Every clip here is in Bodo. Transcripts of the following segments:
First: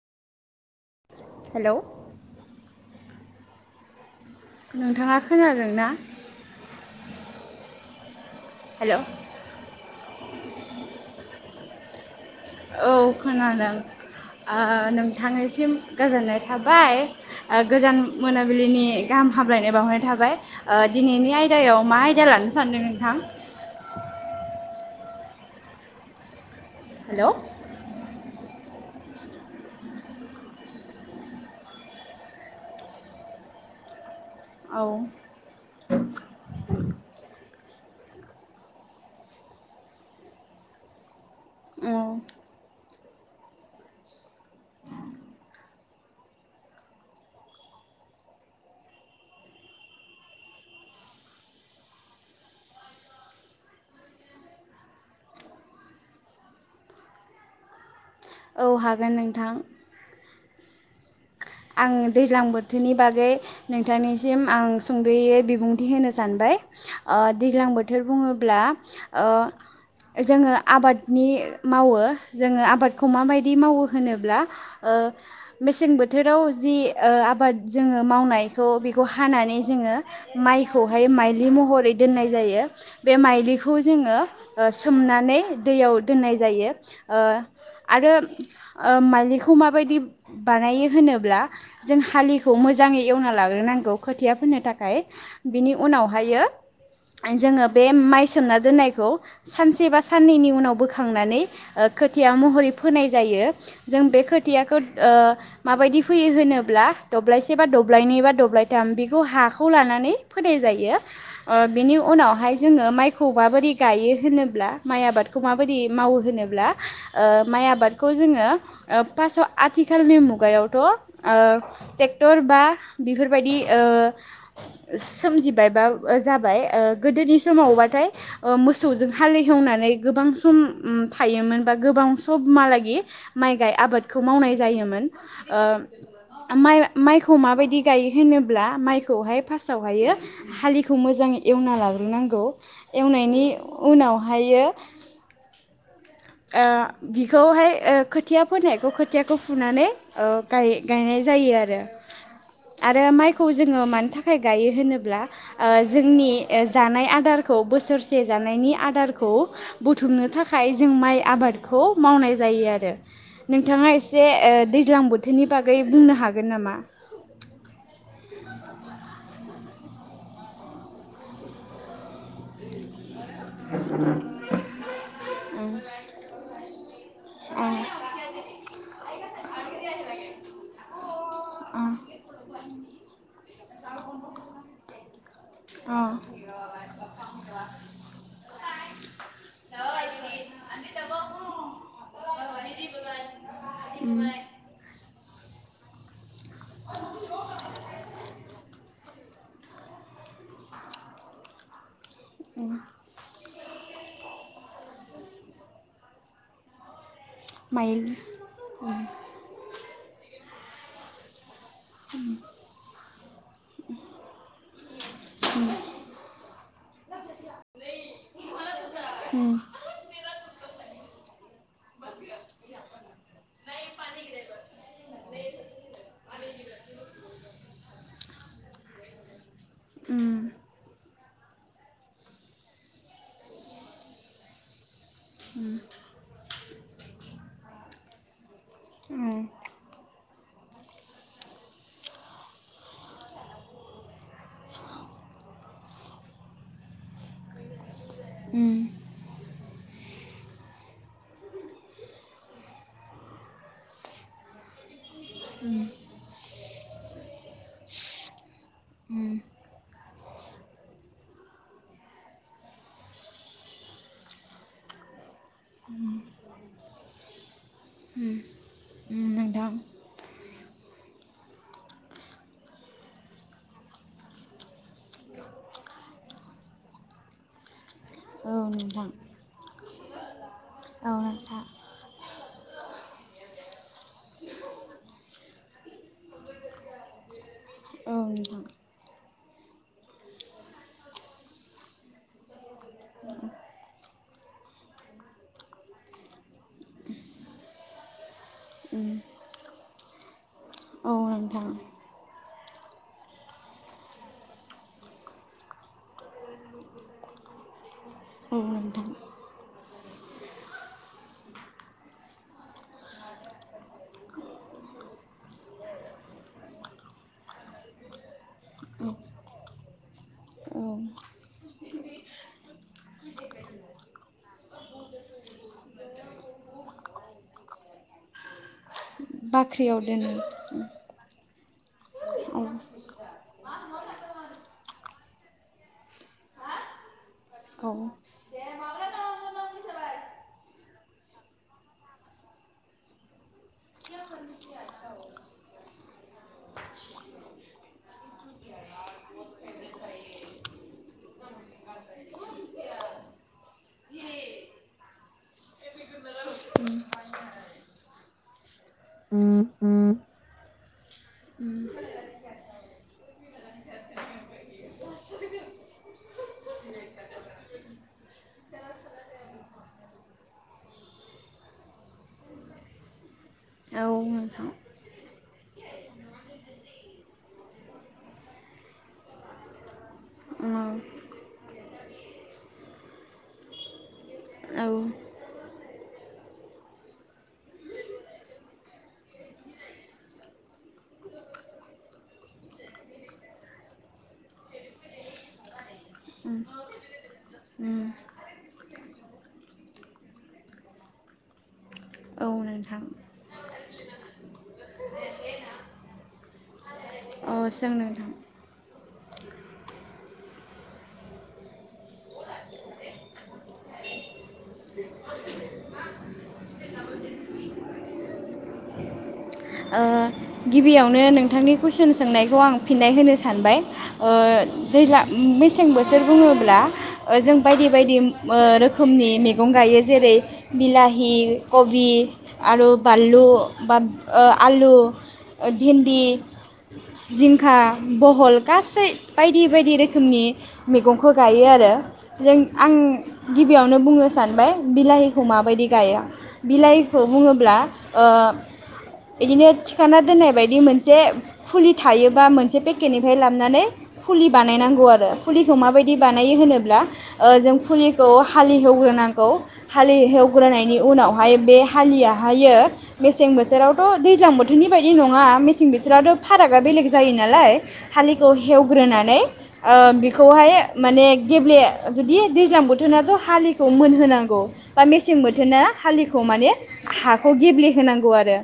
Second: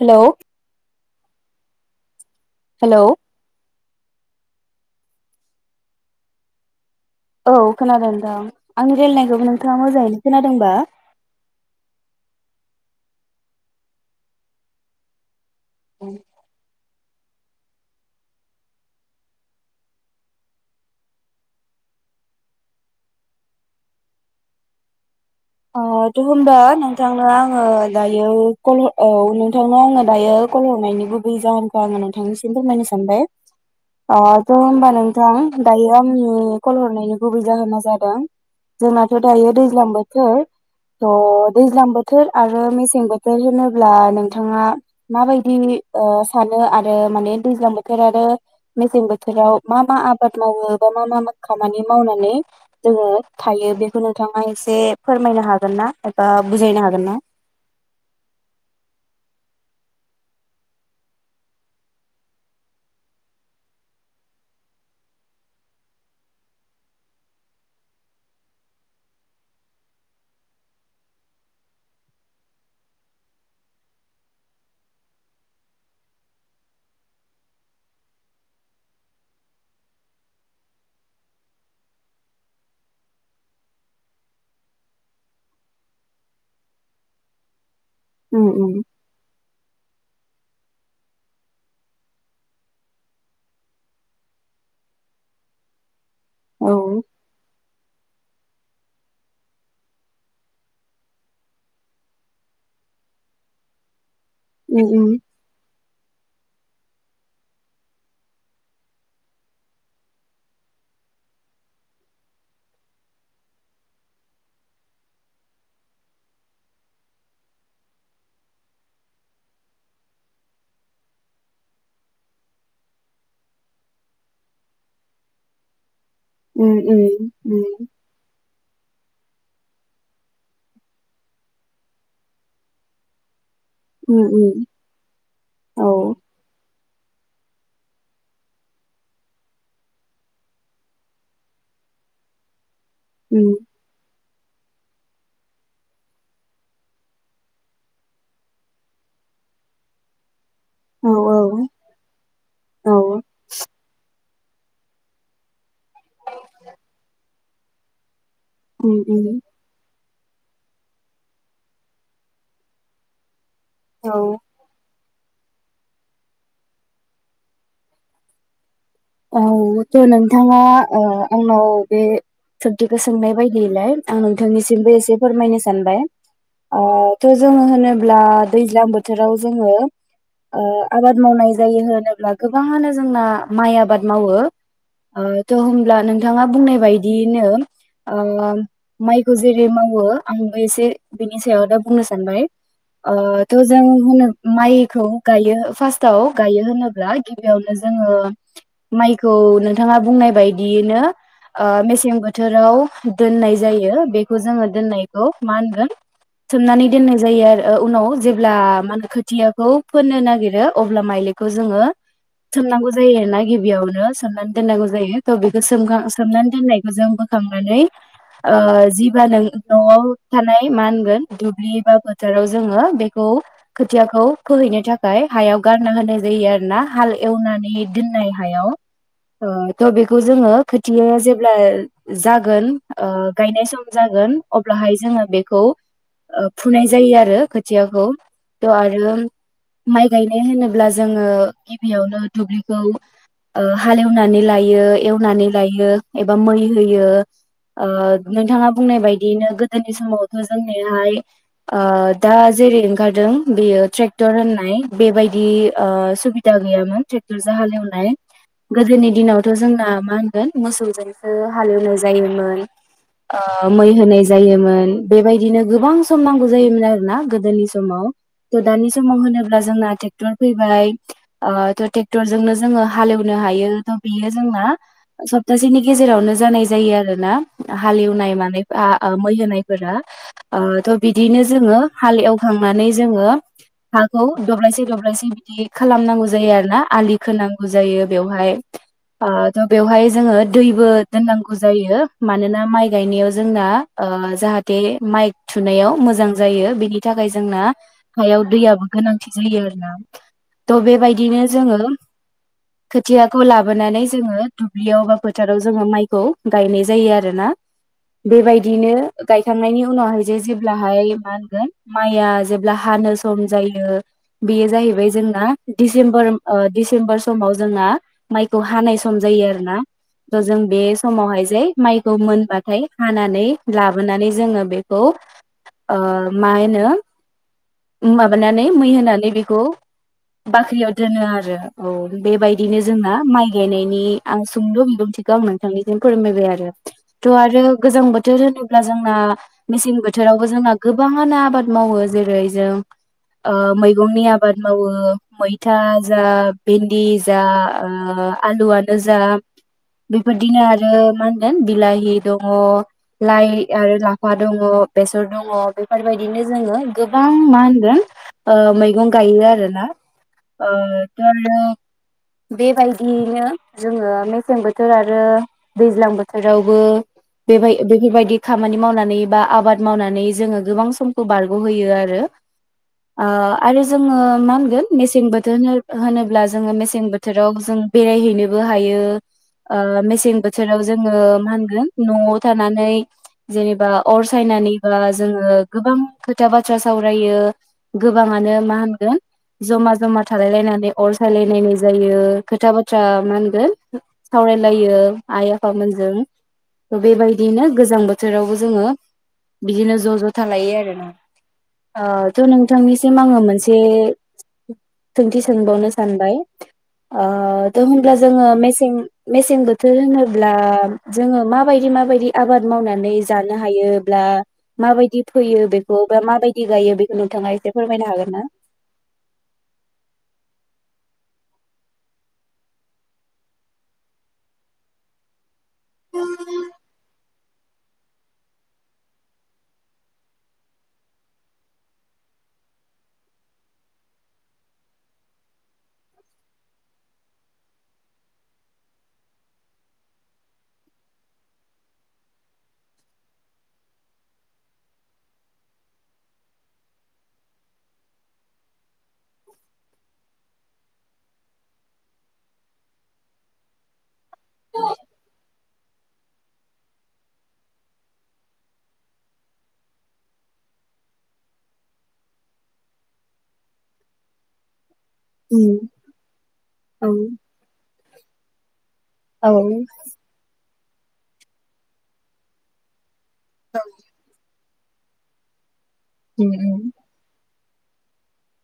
हेल' हेल' हेल' नोंथाङा खोनादोंना? औ खोनादों दां आंनि रायलायनायखौ नोंथाङा मोजाङैनो खोनादोंबा औ खोनादों नोंथांनिसिम गोजोननाय थाबाय। गोजोन मोनाबिलिनि गाहाम हामलायनाय बावहनाय थाबाय दिनैनि आयदायाव मा आयदा। लानो सानदों नोंथां? [inaudible] अ दे' होमबा नोंथांनो हेलौ आङो दायो औ नोंथांनाव आङो दायो कल हरनायनि गुबै जाहोनखौ आङो नोंथांनिसिम फोरमायनो सानबाय अ थ' औ होनोमबा नोंथां दायो आंनि कल हरनायनि गुबुबै जाहोन जादों जोंनाथ' दायो दैज्लां बोथोर थ' दैज्लां औ बोथोर आरो मेसें बोथोर होनोब्ला नोंथाङा माबायदि सानो आरो माने दैज्लां बोथोर आरो मेसें बोथोराव मा मा आबाद मावो? बा मा मा मा खामानि मावनानै जोङो थायो बेखौ नोंथाङा एसे फोरमायनो हागोन ना एबा बुजायनो हागोन ना? औ हागोन नोंथां। आं दैज्लां बोथोरनि बागै नोंथांनिसिम आं सुंद'यै बिबुंथि होनो सानबाय दैज्लां बोथोर बुङोब्ला जोङो आबादनि मावो जोङो आबादखौ माबायदि मावो होनोब्ला ओ मेसें बो बोथोराव जि ओ आबाद जोङो मावनायखौ बेखौ हानानै जोङो माइखौहाय माइलि महरै दोननाय जायो बे माइलिखौ जोङो ओ सोमनानै दैयाव दोन्नाय जायो ओ आरो उम उम ओ माइलिखौ माबादि बानायो होनोब्ला जों हालिखौ मोजाङै एवना लाग्रोनांगौ खोथिया फोननो थाखाय बिनि उनाव हायो औ जोङो बे माइ सोमना दोननायखौ सानसे बा साननैनि उनाव बोखांनानै ओ खोथिया महरै फोनाय जायो जों बे खोथियाखौ उम उम ओ फैयो होनोब्ला दब्लायसे बा दब्लायनै बा दब्लायथाम बेखौ हाखौ लानानै फोनाय जायो। ओ बिनि उनावहाय जोङो माइखौ माबोरै गायो होनोब्ला माइ आबादखौ माबोरै माव मावो होनोब्ला ओ माइ आबादखौ जोङो ओ फासआव आथिखालनि मुग गायावथ' ट्रेक्टर बा बेफोरबायदि ओ सोम जिबायबा जाबाय उम ओ उम गोदोनि उम समावबाथाइ मोसौजों हालेवनानै गोबां सम उम थायोमोन बा गोबां समहालागि माइ गाय आबादखौ उम मावनाय उम जायोमोन। ओ औ मा माय माइखौ माबायदि गायो होनोब्ला माइखौहाय फास्तहायो हालिखौ मोजां एवना लाग्रोनांगौ एवनायनि उम उनावहायो ओ बिखौहाय ओ खोथिया फोनायखौ खोथियाखौ फुनानै ओ गाय औ गायनाय जायो आरो औ माइखौ जोङो मानि था खाय गायो होनोब्ला ओ जोंनि जानाय आदारखौ बोसोर से जानायनि उम आदारखौ उम बु थुमनो थाखाय जों माइ आबादखौ मावनाय जायो आरो नोंथांङा औ एसे दै ज्लां बोथोरनि बागै बुंनो हागोन नामा? औ थ' नोंथांङा ओ आंनाव बे सोंथिखौ सोंनाय बायदियैलाय आं नोंथांनिसिमबो एसे फोरमायनो सानबाय। ओ थ' जोङो अ होनोब्ला दैज्लां बो थोराव जोङो ओ आबाद मावनाय जायो अ होनोब्ला गोबाङानो जोंना माइ आबाद मावो ओ थ' होमब्ला अ नोंथांङा बुंनाय बायदियैनो ओ माइखौ जेरै मावो आंबो एसे बिनि सायाव बुंनो सानबाय। ओ थ' जों होनो माइखौ गायो फास्ताव गायो होनोब्ला गिबियावनो जोङो माइखौ नोंथांङा बुंनाय बायदियैनो ओ मेसें बोथोराव दोननाय जायो बेखौ जोङो दोननायखौ मा होनगोन सोमननानै दोन जायो आरो ओ उनाव माइलि जेब्ला मा होनो खोथियाखौ फोननो नागिरो अब्ला माइलि खौ जोङो सोमनांगौ जायो नायगि आवनो सोमनानै दोननांगौ जायो थ' बेखौ सोमखां सोमनानै दोननायखौ जों बो खांनानै ओ जिबा नों उम न'आव थानाय मा होनगोन दुब्लि बा फोथाराव जोङो बे खौ खोथियाखौ फोहैनो थाखाय हायाव गारना होनाय जायो आरोना हाल एवनानै दोननाय हायाव थ बेखौ जोङो खोथिया जे ब्ला जागोन ओ गायनाय सम जागोन अब्लाहाय जोङो बेखौ ओ फुनाय जायो आरो खोथियाखौ। थ' आरो उम माइ गायनाय होनोब्ला जोङो गिबियावनो दुब्लिखौ ओ हालेवनानै लायो एवनानै लायो एबा मै होयो ओ नोंथांङा बुंनाय बायदियैनो गोदोनि समावथ' जोंनिहाय ओ दा जेरै ओंखारदों बेयो ट्रेक्टर होननाय बेबायदि ओ सुबिदा गैयामोन ट्रेक्टर जों हालेवनाय। गोदोनि दिनावथ' जोंना मा होनगोन मोसौजोंसो हालेवनाय जायोमोन। ओ मै होनाय जायोमोन बेबायदिनो गोबां सम नांगौ जायोमोन आरोना गोदोनि सम समाव थ दानि समाव उम होनोब्ला नोंथां जोंना ट्रेक्टर फैबाय ओ थ ट्रेक्टरजोंनो जोङो हालेवनो हायो थ बेयो जोंना सप्तासेनि गेजेरावनो जानाय जायो आरो ना हालेवनाय औ लानायफा नोंथां ओ मै होनायफोरा ओ थ औ बिदिनो नोंथां जोंङो हाल एव खांनानै जोङो। हाखौ दब्लायसे दब्लायसे बिदि खालामनांगौ जायो आरो ना आलि खोनां जायो औ नोंथां बेवहाय उम ओ त बेवहाय जोङो दैबो दोननांगौ जायो मानोना माइ गायनायाव जोंना ओ ओ जाहाथे माइ थुनायाव मोजां जायो बेनि थाखाय जोंना हायाव दैयाबो गोनांथि जायो आरो ना। थ औ बेबायदिनो नोंथां जोङो खोथियाखौ लाबोनानै जोङो दुब्लियाव बा फोथाराव जोङो माइखौ गायनाय जायो आरोना। औ बेबायदिनो नोंथां गायखांनायनि उनावहाय जे जेब्लाहाय मा होनगोन माइआ जेब्ला हानो सम जायो बेयो जाहैबाय जों ना डिसेम्बर ओ डिसेम्बर समाव जोंना माइखौ हानाय सम जायो आरो ना। त जों बे औ समावहाय जे माइखौ मोनबाथाय हानानै लाबोनानै जोङो बेखौ ओ मा होनो माबानानै मै होना नैबेखौ बाख्रियाव दोनो बाख्रियाव दोनो आरो। औ औ बेबायदिनो जोंना माइ गायनायनि आं सुंद बिबुंथिखौ आं नोंथांनिसिम फोरमायबाय आरो। थ आरो औ गोजां बोथोर होनोब्ला जोंना मेसें बोथोरावबो जोंना गोबाङानो आबाद मावो। जेरै जों ओ मैगंनि आबाद मावो मैथा जा भिन्दि जा ओ आलुआनो जा बेफोरदिनो आरो मा होनगोन बिलाहि दङ लाइ आरो लाफा दङ। बेसर दङ बेफोरबादिनो जोङो गोबां मा होनगोन ओ मै गं गायो आरो ना ओ [unintelligible] बेबायदियैनो जोङो मेसें बोथोर आरो दैज्लां बोथोरावबो बेबाय बेफोरबायदि खामानि मावनानै बा आबाद मावनानै जोङो गोबां समखौ बारगहोयो आरो। ओ आरो औ जोङो मा नोंथां होनगोन मेसें बोथोर होन होनोब ब्ला जोङो मेसें बोथोराव जों बेरायहैनोबो हायो ओ मेस सें औ बोथोराव जोङो मा होनगोन नआव थानानै जेनेबा अर साइनानै औ बा जोङो गोबां खोथा बाथ्रा सावरायो गोबाङानो मा होनगोन जमा जमा थालाय लायनानै अर सायलायलायनाय जायो खोथा बाथ्रा मा होनगोन सावरायलायो आइ आफा मोन जों थ बेबायदिनो गोजां बोथोरावबो जोङो। बिदिनो ज ज थालायो आरो ना ओ थ औ नोंथां नोंथांनिसिम आङो मोनसे सोंथि सोंबावनो सा ओ अ थ सों होनब्ला नोंथां जोङो मेसें मेसें बोथोर होनोब्ला जोङो माबायदि माबायदि आबाद मावनानै जानो हायोब्ला। माबायदि फैयो बेखौ बा माबायदि गायो बेखौ नोंथाङा एसे फोरमायनो हागोन ना? [inaudible] ओ गिबियावनो नोंथांनि कुइसन सोंनायखौ आं फिननाय होनो सानबाय ओ दैज्ला मेसें मेसें बोथोर बुङोब्ला ओ जों बायदि बायदि मो रोखोमनि मैगं गायो जेरै बिलाहि कबि। आरो बानलु बा आलु भिन्दि। जिंखा बहल गासै बायदि बायदि रोखोमनि मैगंखौ गायो आरो जों आं गिबियावनो बुंनो सानबाय बिलाहिखौ माबायदि गायआ बिलाहि खौ बुङोब्ला ओ बिदिनो सिखाना दोननाय बायदि मोनसे फुलि थायोबा मोनसे पेकेटनिफ्राय लाबनानै फुलि बानायनां आरो फुलिखौ माबादि बानायो होनोबा ओ जों फुलिखौ हालिएहो नांगौ हालि एवग्रोनायनि उनावहाय बे हालियाहायो मेसें बोथोरावथ' दैज्लां बो नङा मेसें उम बोथोरावथ' फारागा औ बेलेग जायो नालाय हालिखौ हेवग्रोनानै औ बेखौहाय माने गेब्ले जुदि दैज्लां बोथोराथ' हालिखौ मोनहोनांगौ बा मेसें बोथोरा हालिखौ उम माने उम हाखौ गेब्लेहोनांगौ आरो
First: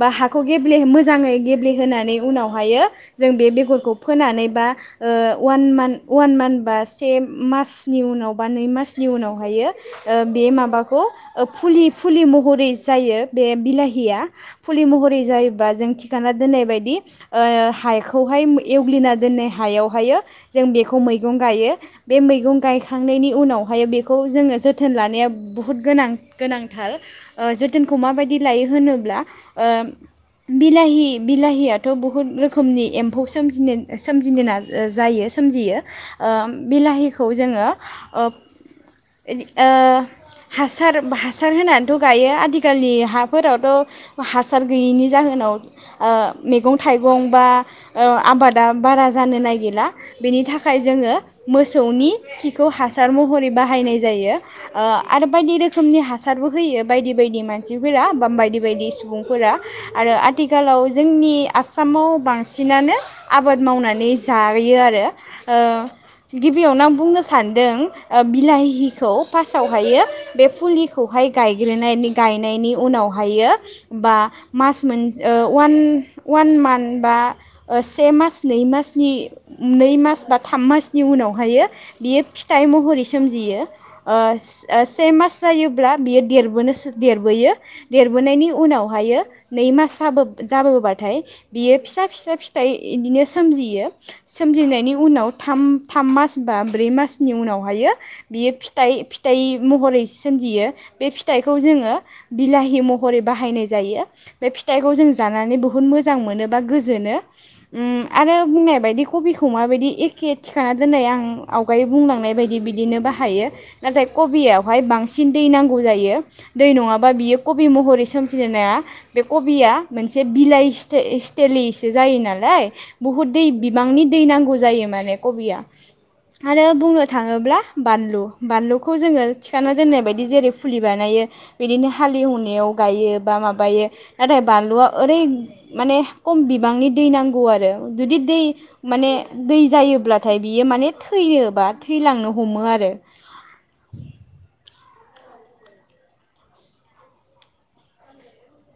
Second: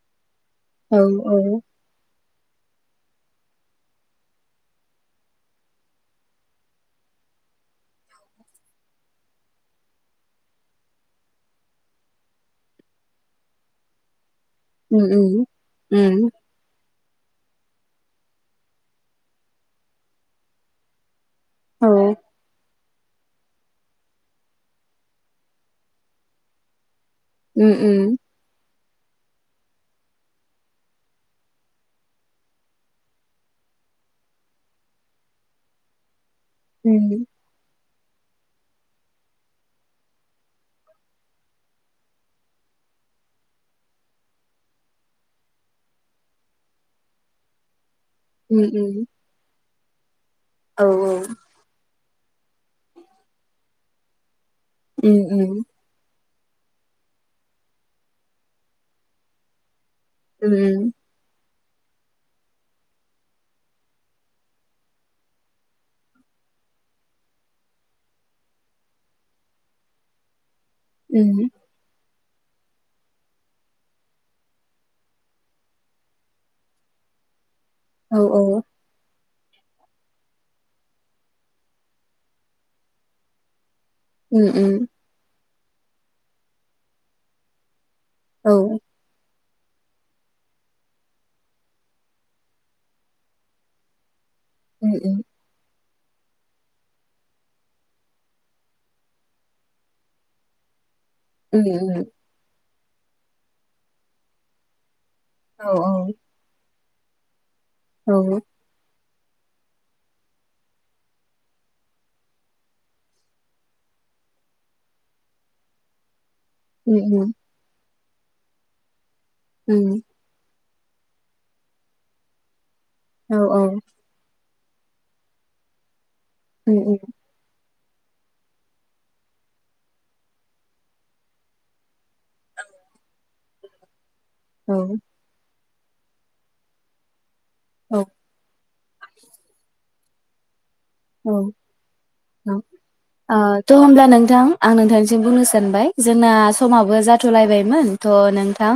बा हा खौ गेब्ले औ मोजाङै औ गेब्ले होनोनानै उनावहायो जों बेगरखौ फोनानै बा ओ अवान मान्थ, अवान मान्थ बा से मासनि उनाव बा नै मासनि उनावहायो बे माबाखौ फुलि फुलि फुलि महरै जायो बे बिलाहिया फुलि उम महरै उम जायोबा जों उम थिखाना दोननाय बायदि ओ हाखौहाय एवग्लिना दोननाय हायावहायो जों बेखौ मै गं गायो औ बे मैगं गायखांनाय नि गायखांनायनि उनावहाय बेखौ जोङो जोथोन लानाया बुहुद गोनां गोनांथार। ओ उम जोथोनखौ उम माबायदि लायो होनोब्ला ओ बिलाहि बिलाहियाथ' बहुत रोखोमनि एम्फौ सोमजिनाय नाय जायो ओ बि सजियो ओ बिलाहिखौ उम जोङो। ओ हासार हासार होनानैथ' गायो आजिखालि हाफोरावथ' हासार गैयिनि जाहोनाव ओ मैगं थाइगं बा ओ आबादा उम उम बारा जानो नागिरा। बेनि थाखाय औ जोङो मोसौनि खिखौ हासार महरै बाहायनाय जायो। ओ उम आरो बायदि उम रोखोमनि हा सारबो होयो बायदि बायदि मानसिफोरा बा बायदि बायदि सुबुंफोरा। आरो उम आथिखालाव जोंनि आसामाव बांसिनानो आबाद मावनानै जायो आरो। गिबियावनो आं बुंनो सान्दों बिलाहिखौ फार्स्टआवहायो बे फुलिखौहाय उम गायग्रोनाय गायनायनि उनावहायो बा ओ अवान-अवान मान्थ बा से औ मास नै औ मासनि नै मास बा थाम मासनि उनावहाय बियो फिथाइ महरै सोमजियो। उम ओ उम से मास जायोब्ला बियो देरबोयो। देरबोनायनि औ उनावहायो। नै मास जाब जाबोबाथाय बियो फिसा फिसा फिथाइ बिदिनो सोमजियो। सोमजिनायनि उम उम उनाव थाम थाम मास बा ब्रै मासनि उनावहायो बियो फिथाइ महरै सोमजियो बे फिथाइखौ उम जोङो उम बिलाहि महरै बाहायनाय जायो बे फिथाइखौ जों- जानानै औ बहुत औ मोजां मोनो बा गोजोनो उम आरो औ बुंनाय बादि। कबिखौ माबायदि एखे थ्रा दोननाय आं आवगाय बुंलांनाय बायदि बिदिनो बाहायो नाथाय - कबियावहाय बांसिन दै नांगौ जायो। दै नङाबा उम उम बियो कबि महरै सोमजिनो हाया बे कबिया औ मोनसे बिलाइ- स्ताइ-स्तिलिसैसो जायो नालाय बहुत दै औ बिबांनि दै नां जायो माने कबिया आरो उम, उम, बुंनो थाङोब्ला बानलु बानलुखौ जोङो थिखांना दोननाय बायदि जेरै फुलि बानायो बिदिनो हालेवनायाव गायो बा माबायो। नाथाय औ बानलुआ माने खम बिबांनि दै नांगौ आरो औ जुदि दै माने दै जायोब्लाथाय बियो माने औ थैयो बा थैलांनो हमो आरो औ थ' होमब्ला नोंथां आं नोंथां नो बुंनो सानबाय जोंना समाबो जाथ'लायबायमोन थ' नोंथां,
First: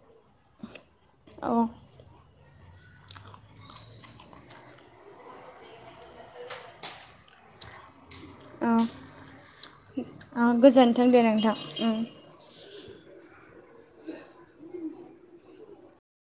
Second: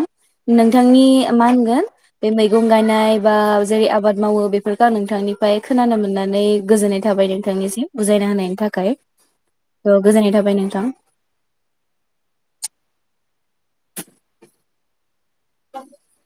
नों थांनि मा औ होनगोन बे मैगं गायनाय बा जेरै आबाद मावो बेफोरखौ आं नोंथांनिफ्राय खोनानो मोननानै गोजोननाय थाबाय नोंथांनिसिम। बुजायना होनायनि औ थाखाय औ गोजोननाय थाबाय नोंथां। गोजोन्थों दे नोंथां उम। [unintelligible]